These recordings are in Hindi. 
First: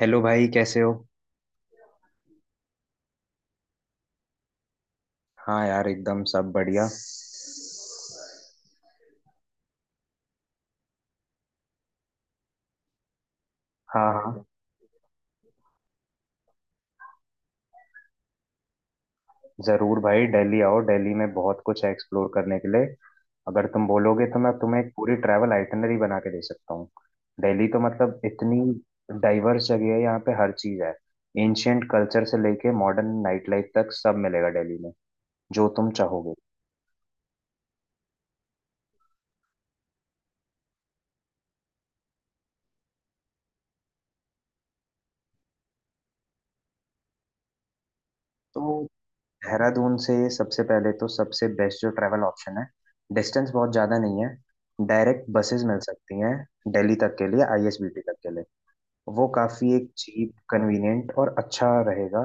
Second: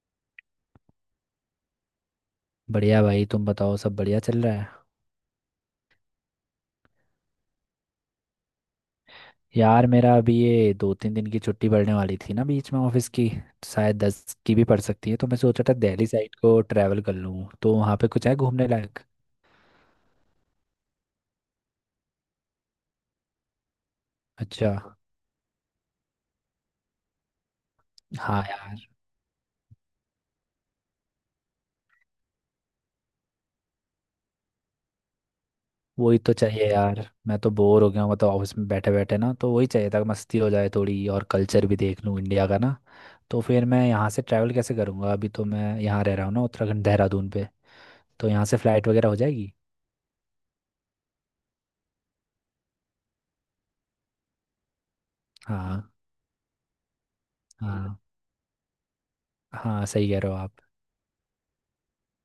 हेलो भाई, कैसे हो। बढ़िया भाई। तुम बताओ, सब बढ़िया चल रहा है। हाँ यार, एकदम सब बढ़िया। यार मेरा अभी ये दो तीन दिन की छुट्टी पड़ने वाली थी ना बीच में ऑफिस की, तो शायद हाँ, दस हाँ। की भी पड़ सकती है। तो मैं सोचा था दिल्ली साइड को ट्रैवल कर लूँ। तो वहाँ पे कुछ है घूमने लायक? जरूर भाई, दिल्ली आओ। दिल्ली में बहुत कुछ है एक्सप्लोर करने के लिए। अगर तुम बोलोगे तो मैं अच्छा। तुम्हें एक पूरी ट्रैवल आइटनरी बना के दे सकता हूँ। दिल्ली तो मतलब हाँ इतनी यार। डाइवर्स जगह है, यहाँ पे हर चीज़ है। एंशियंट कल्चर से लेके मॉडर्न नाइट लाइफ तक सब मिलेगा दिल्ली में, जो तुम वही तो चाहोगे। चाहिए यार। मैं तो बोर हो गया हूँ, मतलब ऑफिस में बैठे बैठे ना, तो वही चाहिए था कि मस्ती हो जाए थोड़ी, और कल्चर भी देख लूँ इंडिया का ना। तो फिर मैं यहाँ से ट्रैवल कैसे करूँगा? अभी तो मैं यहाँ रह रहा हूँ ना, उत्तराखंड देहरादून पे। तो यहाँ से तो फ्लाइट वगैरह हो जाएगी? देहरादून से सबसे पहले तो सबसे बेस्ट जो ट्रैवल ऑप्शन है, डिस्टेंस बहुत ज़्यादा नहीं है, डायरेक्ट बसेस मिल हाँ सकती हैं दिल्ली तक के लिए, हाँ। आईएसबीटी तक के लिए। वो काफ़ी हाँ एक सही कह चीप, रहे हो आप। कन्वीनियंट और अच्छा रहेगा।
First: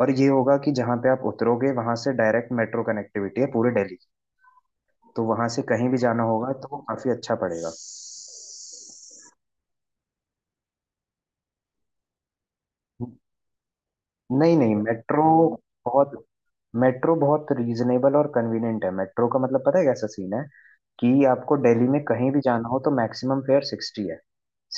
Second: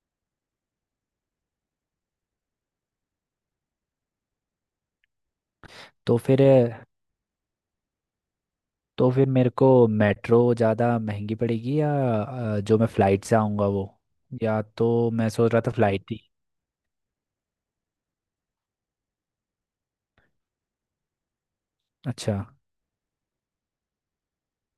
और ये होगा कि जहाँ पे आप उतरोगे वहाँ से डायरेक्ट मेट्रो कनेक्टिविटी है पूरे दिल्ली की। तो वहाँ से कहीं भी तो जाना फिर होगा तो वो काफ़ी अच्छा पड़ेगा। तो फिर मेरे को मेट्रो ज़्यादा महंगी पड़ेगी, या जो मैं फ़्लाइट से आऊँगा वो? नहीं या नहीं, तो मैं सोच रहा था बहुत फ़्लाइट ही। मेट्रो बहुत रीजनेबल और कन्वीनियंट है। मेट्रो का मतलब पता है कैसा सीन है, कि आपको दिल्ली में कहीं अच्छा। भी जाना हो तो मैक्सिमम फेयर 60 है।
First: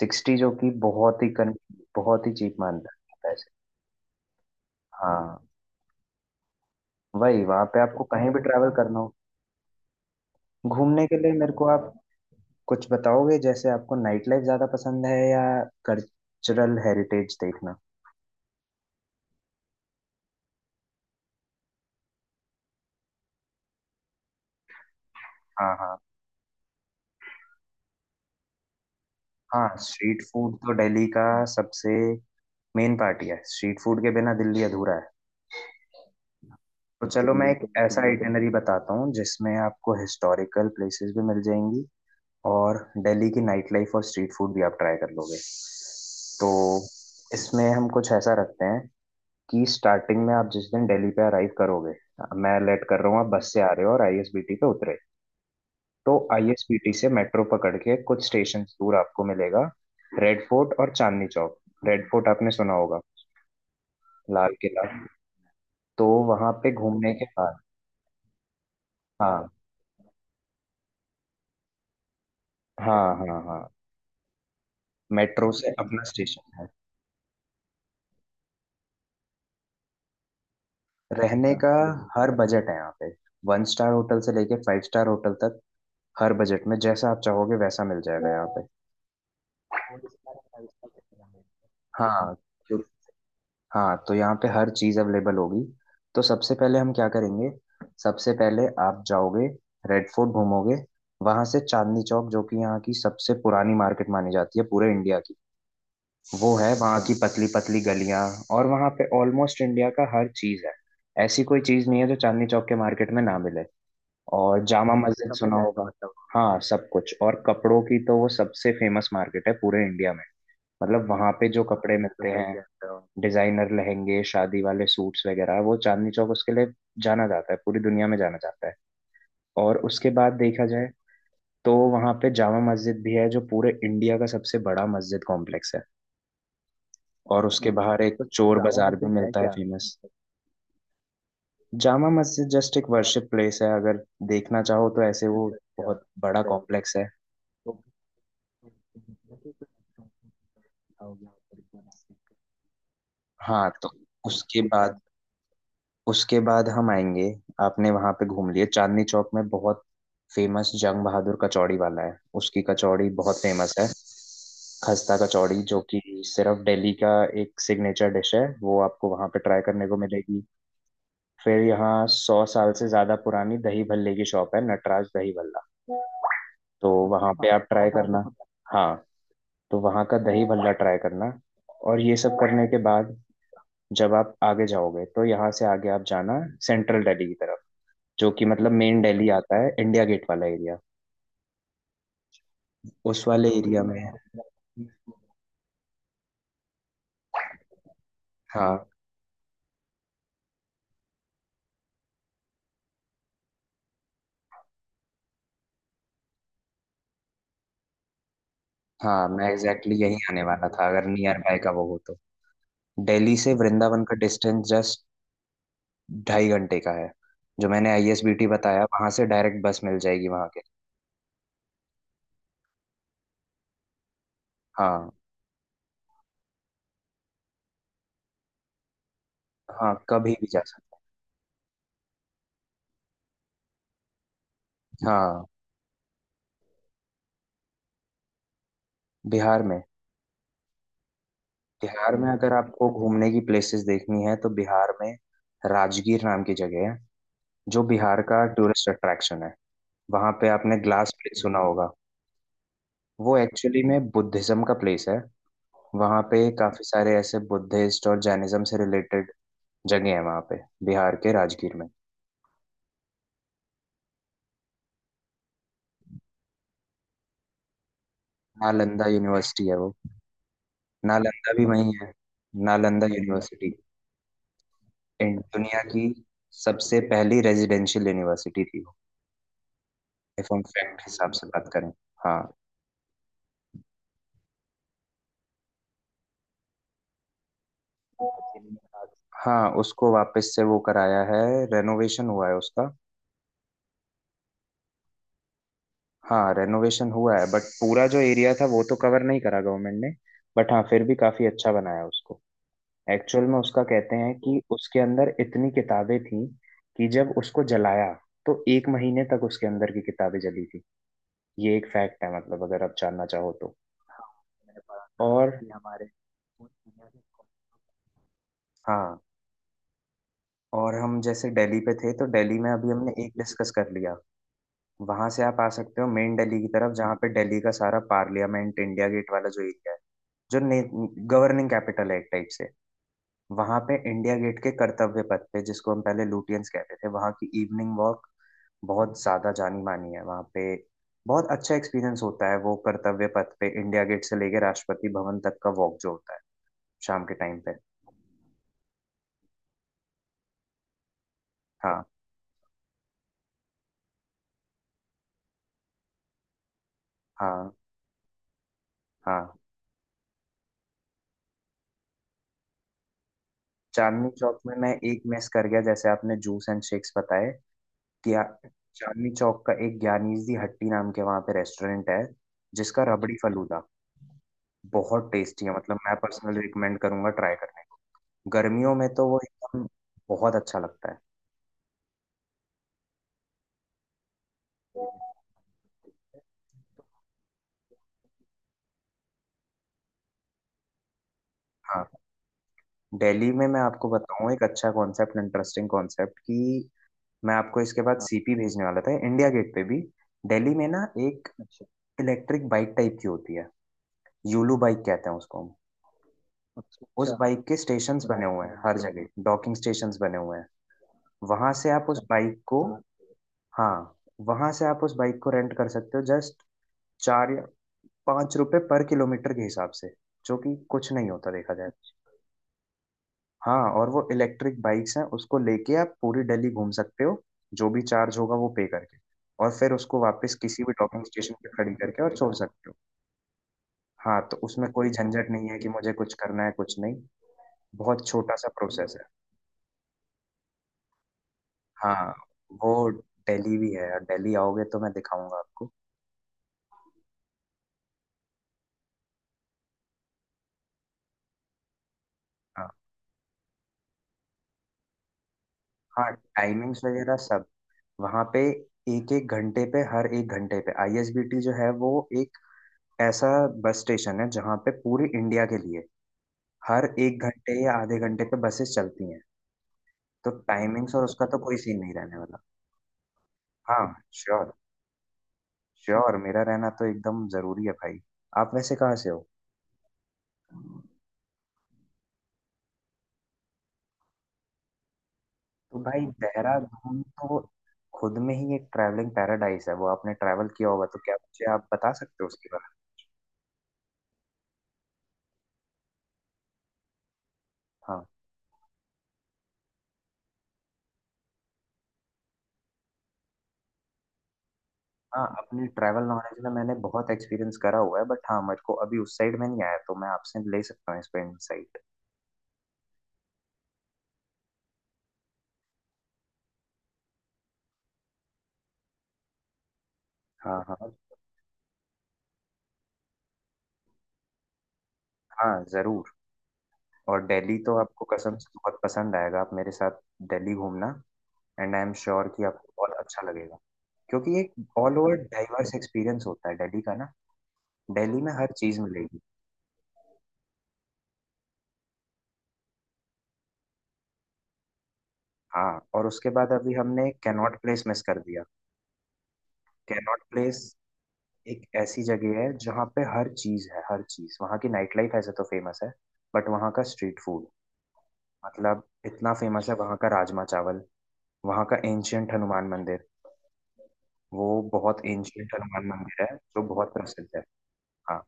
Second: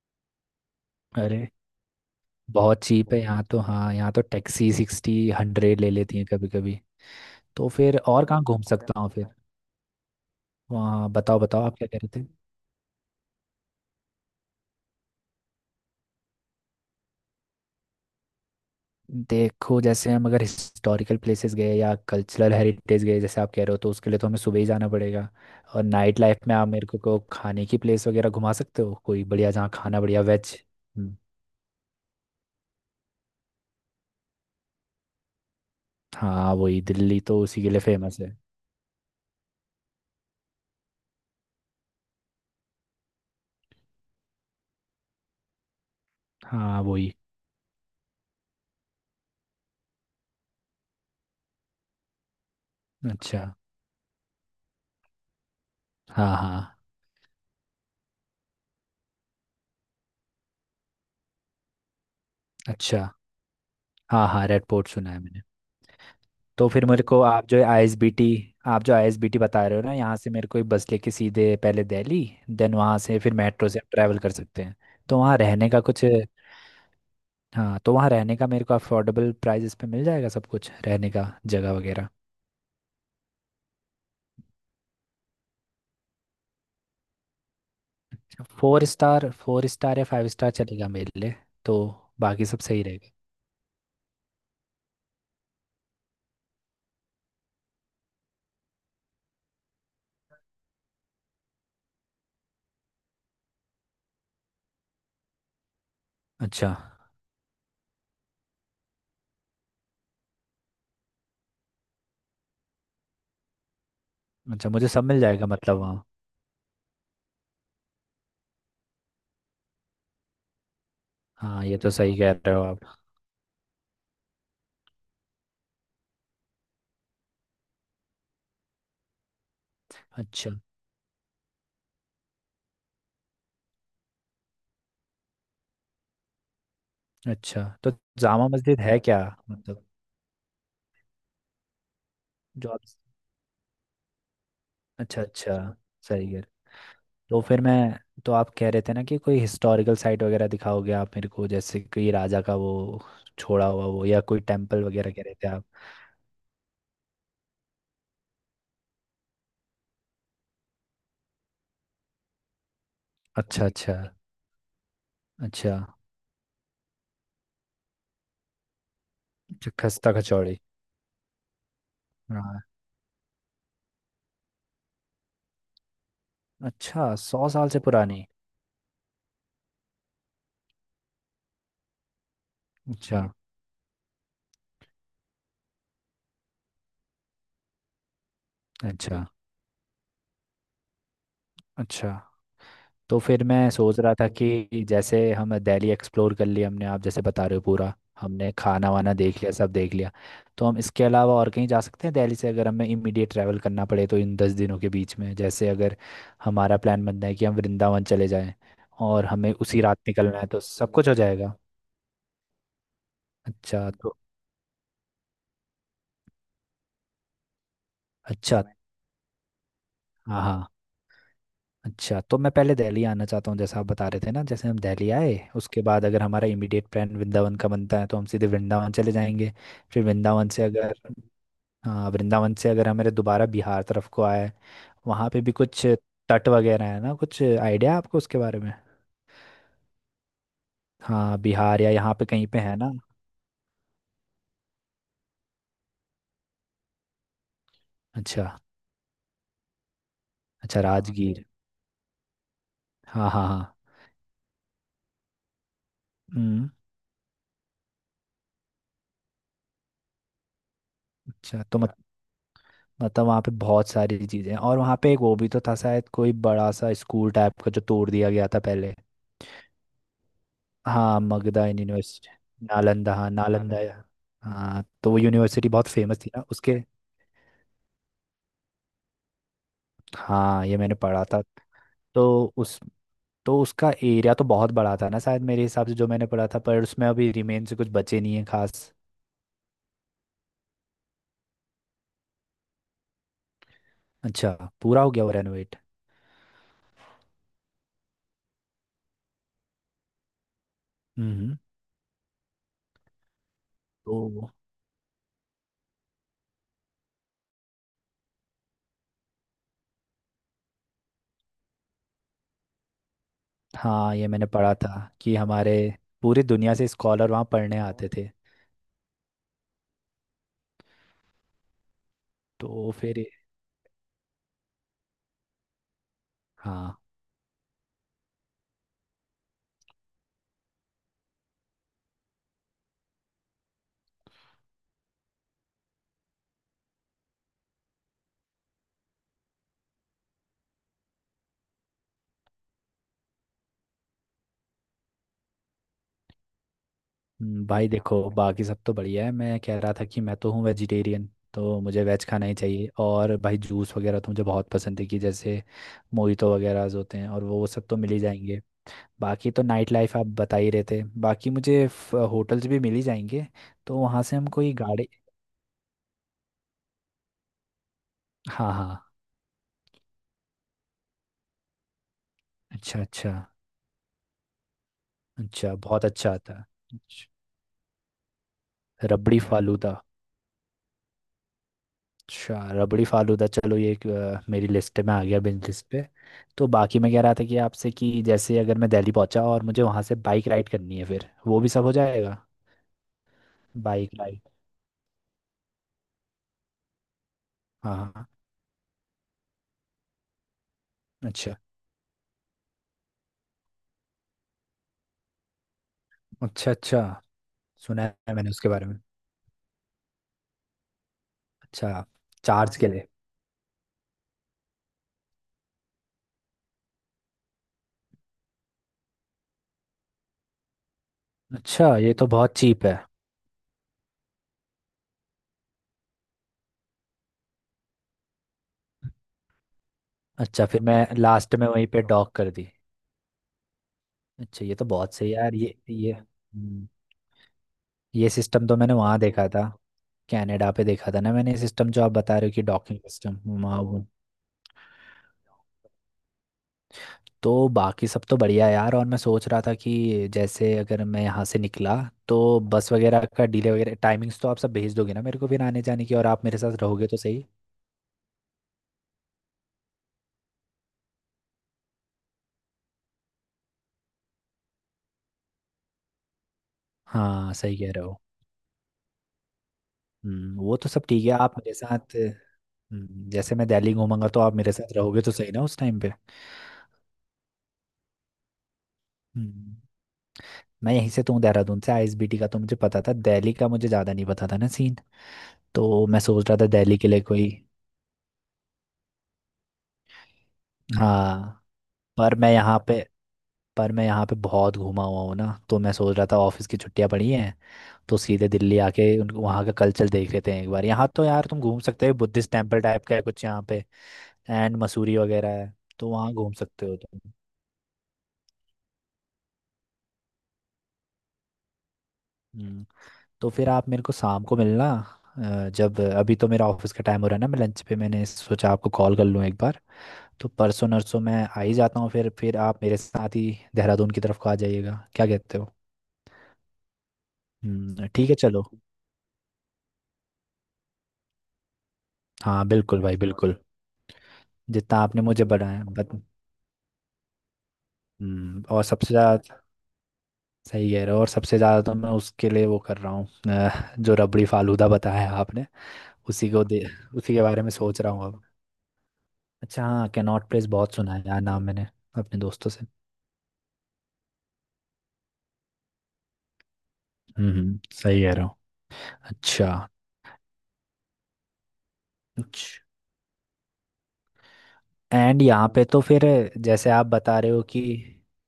60, जो कि अरे, बहुत ही चीप बहुत मानता चीप है है यहाँ पैसे। तो। हाँ, यहाँ तो टैक्सी सिक्सटी हाँ, हंड्रेड ले लेती हैं कभी कभी। वही वहां तो पे फिर आपको और कहीं भी कहाँ घूम ट्रैवल करना सकता हूँ हो। फिर? घूमने वहाँ के लिए बताओ मेरे बताओ, को आप आप क्या कह रहे थे? कुछ बताओगे, जैसे आपको नाइट लाइफ ज्यादा पसंद है या कल्चरल हेरिटेज देखना। देखो, जैसे हम अगर हिस्टोरिकल प्लेसेस गए या कल्चरल हेरिटेज गए जैसे आप कह रहे हो, तो उसके लिए तो हमें सुबह ही जाना पड़ेगा। हाँ, और हाँ, नाइट लाइफ में आप मेरे को खाने की प्लेस वगैरह घुमा सकते हो कोई बढ़िया, हाँ। जहाँ खाना स्ट्रीट बढ़िया फूड वेज। तो दिल्ली का सबसे, मेन पार्टी है, स्ट्रीट फूड के बिना दिल्ली अधूरा है। हाँ वही, तो दिल्ली चलो तो मैं एक उसी के लिए ऐसा फेमस है। आइटिनरी बताता हूँ जिसमें आपको हिस्टोरिकल प्लेसेस भी मिल जाएंगी और दिल्ली की नाइट लाइफ और स्ट्रीट फूड भी आप ट्राई कर लोगे। तो हाँ वही। इसमें हम कुछ ऐसा रखते हैं कि स्टार्टिंग में आप जिस दिन दिल्ली पे अराइव करोगे, मैं लेट कर रहा हूँ आप अच्छा। बस से आ रहे हो और आईएसबीटी पे उतरे। तो हाँ हाँ। आईएसबीटी से मेट्रो पकड़ के कुछ स्टेशन दूर आपको मिलेगा रेड फोर्ट और चांदनी चौक। रेड फोर्ट आपने सुना होगा, अच्छा। हाँ हाँ लाल रेड किला। पोर्ट सुना है मैंने। तो वहां तो पे फिर मेरे घूमने को के बाद, आप जो आईएसबीटी हाँ, बता रहे हो ना, यहाँ से मेरे को एक बस लेके सीधे पहले दिल्ली, देन वहाँ हाँ, से फिर हाँ, हाँ, मेट्रो से ट्रैवल कर सकते हैं। तो वहाँ मेट्रो रहने से का अपना कुछ? स्टेशन है। हाँ, तो वहाँ रहने का मेरे को अफोर्डेबल प्राइजेस पे मिल जाएगा सब कुछ, रहने का रहने का जगह वगैरह। हर बजट है यहाँ पे। वन स्टार होटल से लेके फाइव स्टार होटल तक हर बजट में जैसा आप चाहोगे वैसा मिल जाएगा यहाँ पे। फोर स्टार फोर या फाइव स्टार स्टार फाइव चलेगा स्टार मेरे कितना लिए। तो मिलेगा, हाँ। बाकी सब तो सही रहेगा। हाँ, तो यहाँ पे हर चीज़ अवेलेबल होगी। तो सबसे पहले हम क्या करेंगे, सबसे पहले आप जाओगे, रेड फोर्ट घूमोगे। वहां से चांदनी चौक, जो कि यहाँ की सबसे पुरानी मार्केट मानी जाती है पूरे इंडिया की। वो अच्छा। है वहाँ की पतली पतली गलियाँ। और वहाँ पे ऑलमोस्ट इंडिया का हर चीज़ है, ऐसी कोई चीज़ नहीं है जो चांदनी चौक के मार्केट में ना मिले। और अच्छा मुझे जामा सब मिल मस्जिद जाएगा सुना मतलब होगा। वहाँ? हाँ, सब कुछ, और कपड़ों की तो वो सबसे फेमस मार्केट है पूरे इंडिया में। मतलब वहाँ पे जो हाँ, ये तो कपड़े ये तो सही मिलते कह रहे हो आप। हैं, डिजाइनर लहंगे, शादी वाले सूट्स वगैरह, वो चांदनी चौक उसके लिए जाना जाता है, पूरी दुनिया में जाना जाता है। और उसके बाद अच्छा। देखा जाए तो वहाँ पे जामा मस्जिद भी है जो पूरे इंडिया का सबसे बड़ा मस्जिद कॉम्प्लेक्स है। और अच्छा उसके तो बाहर एक जामा चोर मस्जिद बाजार है भी क्या? मिलता है मतलब, फेमस। जामा मस्जिद जो जस्ट आप? एक वर्शिप प्लेस है, अगर देखना चाहो तो अच्छा ऐसे वो अच्छा। अच्छा बहुत सही कह रहे। बड़ा कॉम्प्लेक्स है। तो फिर मैं तो आप कह रहे थे ना कि कोई हिस्टोरिकल साइट वगैरह दिखाओगे आप मेरे को, जैसे कोई राजा का वो छोड़ा हाँ, हुआ तो वो या कोई उसके टेम्पल बाद वगैरह कह रहे थे आप? उसके बाद हम आएंगे। आपने वहां पे घूम लिए चांदनी चौक में, बहुत फेमस जंग बहादुर कचौड़ी वाला है, उसकी कचौड़ी बहुत अच्छा फेमस है। अच्छा। खस्ता कचौड़ी अच्छा। जो कि सिर्फ दिल्ली का एक सिग्नेचर डिश है, वो आपको वहां पे ट्राई अच्छा करने को खस्ता मिलेगी। कचौड़ी। फिर यहाँ सौ हाँ। साल से ज्यादा पुरानी दही भल्ले की शॉप है, नटराज दही भल्ला। तो अच्छा वहां सौ पे आप साल से ट्राई करना। पुरानी। हाँ, तो वहाँ का दही भल्ला ट्राई करना। और ये सब करने के बाद अच्छा। जब आप आगे जाओगे तो यहाँ से आगे आप जाना सेंट्रल दिल्ली की तरफ, जो कि मतलब मेन अच्छा। दिल्ली आता है, इंडिया गेट वाला एरिया अच्छा तो उस फिर वाले मैं एरिया सोच में है। रहा था कि जैसे हम दिल्ली एक्सप्लोर कर लिया हमने, आप जैसे बता रहे हो पूरा, हमने हाँ खाना वाना देख लिया, सब देख लिया, तो हम इसके अलावा और कहीं जा सकते हैं दिल्ली से अगर हमें इमीडिएट ट्रैवल करना पड़े तो इन दस दिनों के बीच में? जैसे अगर हमारा प्लान बनता है कि हम वृंदावन चले जाएं, और हाँ, मैं हमें उसी एग्जैक्टली रात exactly यही निकलना आने है, तो वाला था, सब अगर कुछ हो नियर जाएगा। बाय का वो हो तो। दिल्ली से अच्छा वृंदावन का तो। डिस्टेंस जस्ट 2.5 घंटे का है। जो मैंने आईएसबीटी अच्छा। बताया वहां से डायरेक्ट बस मिल जाएगी हाँ वहां के। हाँ। अच्छा तो मैं पहले दिल्ली आना चाहता हूँ, जैसा आप बता रहे थे ना, जैसे हम हाँ, दिल्ली आए उसके बाद अगर हमारा इमीडिएट प्लान वृंदावन का बनता है तो हम सीधे वृंदावन चले जाएंगे। हाँ, फिर कभी भी वृंदावन जा से अगर, सकते हाँ वृंदावन से अगर हमारे दोबारा बिहार तरफ को आए, हैं। वहाँ पे हाँ, भी कुछ तट वगैरह है ना? कुछ आइडिया है आपको उसके बारे में? बिहार में हाँ, बिहार या यहाँ बिहार पे में कहीं अगर पे है आपको ना? घूमने की प्लेसेस देखनी है तो बिहार में राजगीर नाम की जगह है जो बिहार अच्छा। का टूरिस्ट अट्रैक्शन है। वहां पे आपने अच्छा हाँ ग्लास प्लेस राजगीर। सुना होगा। हाँ वो हाँ हाँ। एक्चुअली में बुद्धिज्म का प्लेस है। वहां पे हम्म। काफी सारे ऐसे बुद्धिस्ट और जैनिज्म से रिलेटेड जगह है वहां पे, बिहार के अच्छा राजगीर तो रा- में। मत, मतलब वहाँ पे बहुत सारी चीज़ें हैं, और वहाँ पे एक वो भी तो था शायद, कोई बड़ा सा स्कूल टाइप का जो तोड़ दिया गया था पहले। नालंदा यूनिवर्सिटी है वो, हाँ, नालंदा भी मगधा वही है, यूनिवर्सिटी। नालंदा नालंदा, हाँ नालंदा यूनिवर्सिटी। नालंदा। हाँ तो वो यूनिवर्सिटी दुनिया बहुत की फेमस थी ना उसके। सबसे पहली रेजिडेंशियल यूनिवर्सिटी थी वो, इफ हम हाँ ये मैंने फैक्ट पढ़ा हिसाब था। से बात करें। हाँ, तो उस तो उसका एरिया तो बहुत बड़ा था ना शायद, मेरे हिसाब से जो मैंने पढ़ा था, पर उसमें अभी रिमेन से कुछ बचे नहीं है खास। हाँ, उसको वापस से वो कराया है, रेनोवेशन हुआ है उसका। अच्छा। पूरा हो गया वो रेनोवेट? हाँ, रेनोवेशन हुआ है, बट पूरा जो एरिया था वो तो कवर नहीं करा गवर्नमेंट ने, बट हाँ फिर भी काफी हम्म। अच्छा बनाया उसको। एक्चुअल में उसका कहते हैं तो कि उसके अंदर इतनी किताबें थी कि जब उसको जलाया तो एक महीने तक उसके अंदर की किताबें जली थी। ये एक फैक्ट है, मतलब अगर आप जानना चाहो तो। हाँ, हाँ, ये मैंने पढ़ा मैंने था पढ़ा था कि और कि हमारे हमारे पूरी पूरी दुनिया से दुनिया के स्कॉलर वहाँ पढ़ने आते कॉन्टिनेंट। थे। हाँ, और हम जैसे दिल्ली पे थे तो दिल्ली में अभी तो हमने फिर एक डिस्कस कर लिया। वहां से आप आ सकते हो मेन दिल्ली की तरफ, हाँ जहाँ पे दिल्ली का सारा पार्लियामेंट, इंडिया गेट वाला जो एरिया है, जो गवर्निंग कैपिटल है एक टाइप से। वहां पे इंडिया गेट के कर्तव्य पथ पे, जिसको हम पहले लुटियंस कहते थे, वहां की इवनिंग वॉक बहुत ज्यादा जानी मानी है वहां पे। बहुत अच्छा एक्सपीरियंस होता है, वो कर्तव्य पथ पे इंडिया गेट से लेके राष्ट्रपति भवन तक का वॉक जो होता है शाम के टाइम पे। भाई देखो, बाकी सब तो बढ़िया है। मैं कह रहा था कि मैं तो हूँ वेजिटेरियन, तो मुझे हाँ, वेज खाना ही चाहिए। और भाई जूस वगैरह तो मुझे बहुत पसंद है, कि जैसे मोहितो वगैरह होते हैं, और वो हाँ, सब तो मिल ही जाएंगे। बाकी हाँ। तो नाइट लाइफ आप बता ही रहे थे, बाकी मुझे होटल्स भी मिल ही जाएंगे। तो वहाँ चांदनी से हम चौक कोई में मैं गाड़ी। एक मिस कर गया, जैसे आपने जूस एंड शेक्स बताए कि आ- हाँ हाँ। चांदनी चौक का एक ज्ञानीज दी हट्टी नाम के वहां पे रेस्टोरेंट है, अच्छा। जिसका अच्छा। रबड़ी फलूदा बहुत टेस्टी है, अच्छा मतलब बहुत मैं अच्छा आता पर्सनली है। रिकमेंड अच्छा। करूंगा ट्राई करने। गर्मियों में तो वो रबड़ी एकदम फालूदा। बहुत अच्छा लगता है। अच्छा रबड़ी फालूदा, चलो ये एक, मेरी लिस्ट में आ गया, बिज लिस्ट पे। तो बाकी मैं कह रहा था कि आपसे, कि जैसे अगर मैं दिल्ली पहुंचा और मुझे वहां से बाइक राइड करनी है, फिर वो भी सब हो हाँ, जाएगा। दिल्ली में मैं आपको बाइक राइड। बताऊं एक अच्छा कॉन्सेप्ट, इंटरेस्टिंग कॉन्सेप्ट, कि मैं आपको हाँ इसके हाँ बाद हाँ। सीपी भेजने वाला था, इंडिया गेट पे भी। दिल्ली में ना एक अच्छा। इलेक्ट्रिक बाइक टाइप की होती है, यूलू बाइक कहते हैं उसको हम। अच्छा। अच्छा उस बाइक के सुना स्टेशंस है बने मैंने हुए उसके हैं बारे हर में। जगह, डॉकिंग स्टेशंस बने हुए हैं। वहां से आप अच्छा। उस बाइक चार्ज को के लिए? हाँ, वहां से आप उस बाइक को रेंट कर सकते हो, जस्ट 4 या 5 रुपए पर किलोमीटर के हिसाब से, जो कि कुछ नहीं होता देखा जाए अच्छा, तो। ये तो बहुत चीप है। हाँ, और वो इलेक्ट्रिक बाइक्स हैं, उसको लेके आप पूरी दिल्ली घूम सकते हो, जो भी चार्ज होगा वो पे करके। और फिर उसको वापस अच्छा, फिर किसी भी मैं डॉकिंग स्टेशन लास्ट में पे वहीं खड़ी पे करके डॉक और कर छोड़ दी। सकते हो। हाँ, तो अच्छा ये तो उसमें कोई बहुत सही है झंझट यार, नहीं है कि मुझे कुछ करना है कुछ नहीं, बहुत ये छोटा सा सिस्टम तो मैंने प्रोसेस वहाँ है। देखा था, कनाडा पे देखा था ना मैंने, सिस्टम जो आप हाँ, बता रहे हो, कि डॉकिंग वो सिस्टम। दिल्ली भी है, और दिल्ली आओगे तो मैं दिखाऊंगा आपको। तो बाकी सब तो बढ़िया यार। और मैं सोच रहा था कि जैसे अगर मैं यहाँ से निकला, तो हाँ, बस वगैरह का डिले वगैरह टाइमिंग्स तो आप सब भेज दोगे ना मेरे को, फिर आने जाने की, और हाँ, आप मेरे साथ टाइमिंग्स रहोगे तो वगैरह सही। सब, वहाँ पे एक एक घंटे पे हर एक घंटे पे आईएसबीटी जो है वो एक ऐसा बस स्टेशन है जहाँ पे पूरी इंडिया के लिए हर एक हाँ सही घंटे कह या रहे आधे हो। घंटे पे बसेस चलती हैं। तो वो तो सब टाइमिंग्स और ठीक है, उसका तो आप मेरे कोई सीन नहीं साथ। रहने वाला। जैसे मैं दिल्ली हाँ, घूमूंगा तो आप मेरे श्योर, साथ रहोगे तो सही ना उस टाइम पे। श्योर, मेरा रहना तो एकदम जरूरी है भाई। आप वैसे कहाँ से हो। हम्म, मैं यहीं से तू, देहरादून से। आईएसबीटी का तो मुझे पता था, दिल्ली का मुझे ज़्यादा नहीं पता था ना सीन। तो तो मैं भाई, सोच रहा था दिल्ली के देहरादून लिए कोई। तो खुद में ही एक ट्रैवलिंग पैराडाइस है, वो आपने ट्रैवल किया होगा तो क्या हाँ। मुझे आप बता पर सकते हो मैं उसके यहाँ पे बारे पर मैं यहाँ पे बहुत घूमा हुआ हूँ ना, तो मैं सोच रहा था ऑफिस की छुट्टियां पड़ी हैं, में। तो हाँ, सीधे दिल्ली आके उन वहाँ का कल्चर देख लेते हैं एक बार। यहाँ तो यार तुम घूम सकते हो, बुद्धिस्ट टेम्पल टाइप का है कुछ यहाँ पे, एंड मसूरी हाँ, वगैरह है, अपने तो ट्रैवल वहाँ घूम नॉलेज में सकते मैंने हो तुम। बहुत एक्सपीरियंस करा हुआ है, बट हाँ मेरे को अभी उस साइड में नहीं आया, तो मैं आपसे ले सकता हूँ इस पे इनसाइट। हम्म, तो फिर आप मेरे को शाम को मिलना। जब, अभी तो मेरा ऑफिस का टाइम हो रहा है ना, मैं लंच पे मैंने सोचा आपको कॉल कर लूँ एक बार। तो हाँ, परसों हाँ, नरसों मैं आ ही जाता हूँ, फिर आप मेरे साथ ही देहरादून की तरफ को आ जाइएगा, क्या कहते हो? हाँ, जरूर। और दिल्ली तो आपको ठीक है कसम चलो। से तो बहुत पसंद आएगा, आप मेरे साथ दिल्ली घूमना। एंड आई एम श्योर कि हाँ आपको बिल्कुल बहुत भाई, अच्छा बिल्कुल। लगेगा, क्योंकि एक जितना ऑल आपने ओवर मुझे बढ़ाया डाइवर्स बत, एक्सपीरियंस होता है दिल्ली का ना, दिल्ली में हर और चीज सबसे मिलेगी। ज़्यादा, सही कह रहे हो। और सबसे ज़्यादा तो मैं उसके लिए वो कर रहा हूँ, जो रबड़ी फालूदा बताया आपने। हाँ, और उसके उसी को बाद दे अभी हमने उसी के बारे में कैनॉट सोच प्लेस रहा मिस हूँ कर अब। दिया। अच्छा हाँ, कैनॉट कैनॉट प्लेस प्लेस बहुत सुना है यार नाम एक मैंने, ऐसी अपने जगह है दोस्तों से। जहाँ पे हर चीज है, हर चीज, वहाँ की नाइट लाइफ ऐसे तो फेमस है, बट वहाँ का स्ट्रीट फूड, सही कह रहे हो। मतलब इतना फेमस अच्छा। है, वहाँ का राजमा चावल, वहाँ का एंशियंट हनुमान मंदिर, वो बहुत एंड यहाँ एंशियंट पे तो हनुमान फिर, मंदिर है जो जैसे आप बहुत बता प्रसिद्ध रहे हो है। कि हाँ,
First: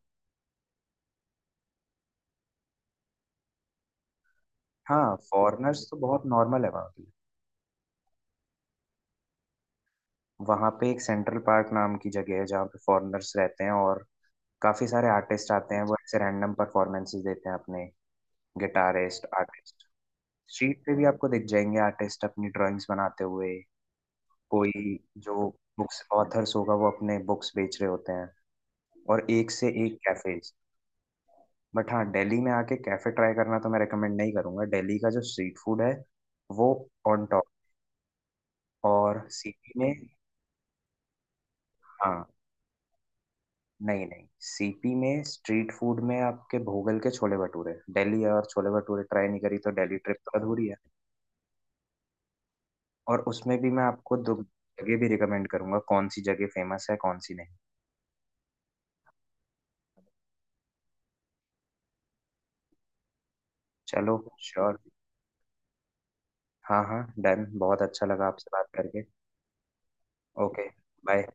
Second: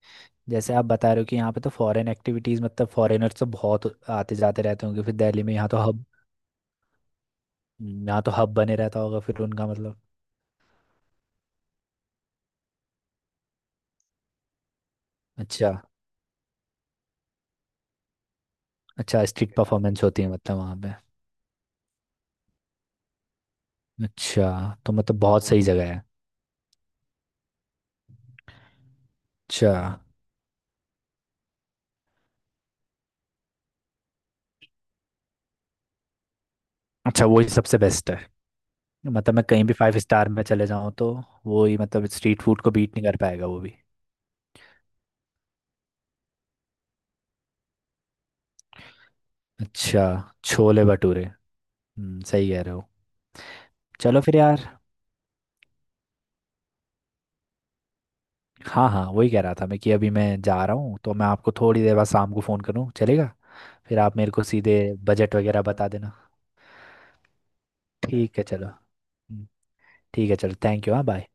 जैसे आप बता रहे हो कि यहाँ पे तो फॉरेन एक्टिविटीज़, मतलब फॉरेनर्स तो बहुत आते जाते रहते होंगे हाँ, फिर दिल्ली में, फॉरेनर्स तो बहुत नॉर्मल है वहाँ पे। यहाँ तो हब बने रहता होगा फिर उनका मतलब। वहाँ पे एक सेंट्रल पार्क नाम की जगह है जहाँ पे फॉरेनर्स रहते हैं, और काफी सारे आर्टिस्ट अच्छा। आते हैं, वो ऐसे रैंडम परफॉर्मेंसेस देते हैं अपने, अच्छा गिटारिस्ट, स्ट्रीट आर्टिस्ट। परफॉर्मेंस होती है मतलब वहाँ स्ट्रीट पे? पे भी आपको दिख जाएंगे आर्टिस्ट अपनी ड्राइंग्स बनाते हुए, अच्छा, तो कोई मतलब बहुत, जो हाँ, सही जगह है। बुक्स ऑथर्स होगा वो अपने बुक्स बेच रहे होते हैं, और एक से अच्छा। एक कैफेज। बट हाँ, दिल्ली में आके कैफे ट्राई करना तो मैं रेकमेंड नहीं करूंगा, दिल्ली का जो स्ट्रीट फूड है वो ऑन अच्छा टॉप, वही सबसे बेस्ट है। और मतलब मैं कहीं भी सिटी में, फाइव स्टार में चले जाऊँ तो वो ही, मतलब, हाँ, स्ट्रीट फूड को बीट नहीं कर पाएगा वो भी। नहीं नहीं, सीपी में स्ट्रीट फूड में आपके भोगल के छोले भटूरे, दिल्ली और छोले भटूरे ट्राई नहीं करी तो दिल्ली अच्छा। ट्रिप तो अधूरी है। छोले भटूरे। सही कह रहे हो। और उसमें भी मैं आपको चलो दो फिर यार। जगह भी रिकमेंड करूंगा, कौन सी जगह फेमस है कौन सी नहीं। हाँ हाँ, वही कह रहा था मैं, कि अभी मैं जा रहा हूँ, तो मैं आपको थोड़ी देर बाद शाम को फ़ोन करूँ चलेगा? फिर चलो, आप मेरे को श्योर, सीधे बजट वगैरह बता देना। हाँ, हाँ, डन, बहुत अच्छा लगा ठीक है आपसे चलो। बात करके। हम्म, ठीक है चलो। Okay, thank you. हाँ बाय। बाय।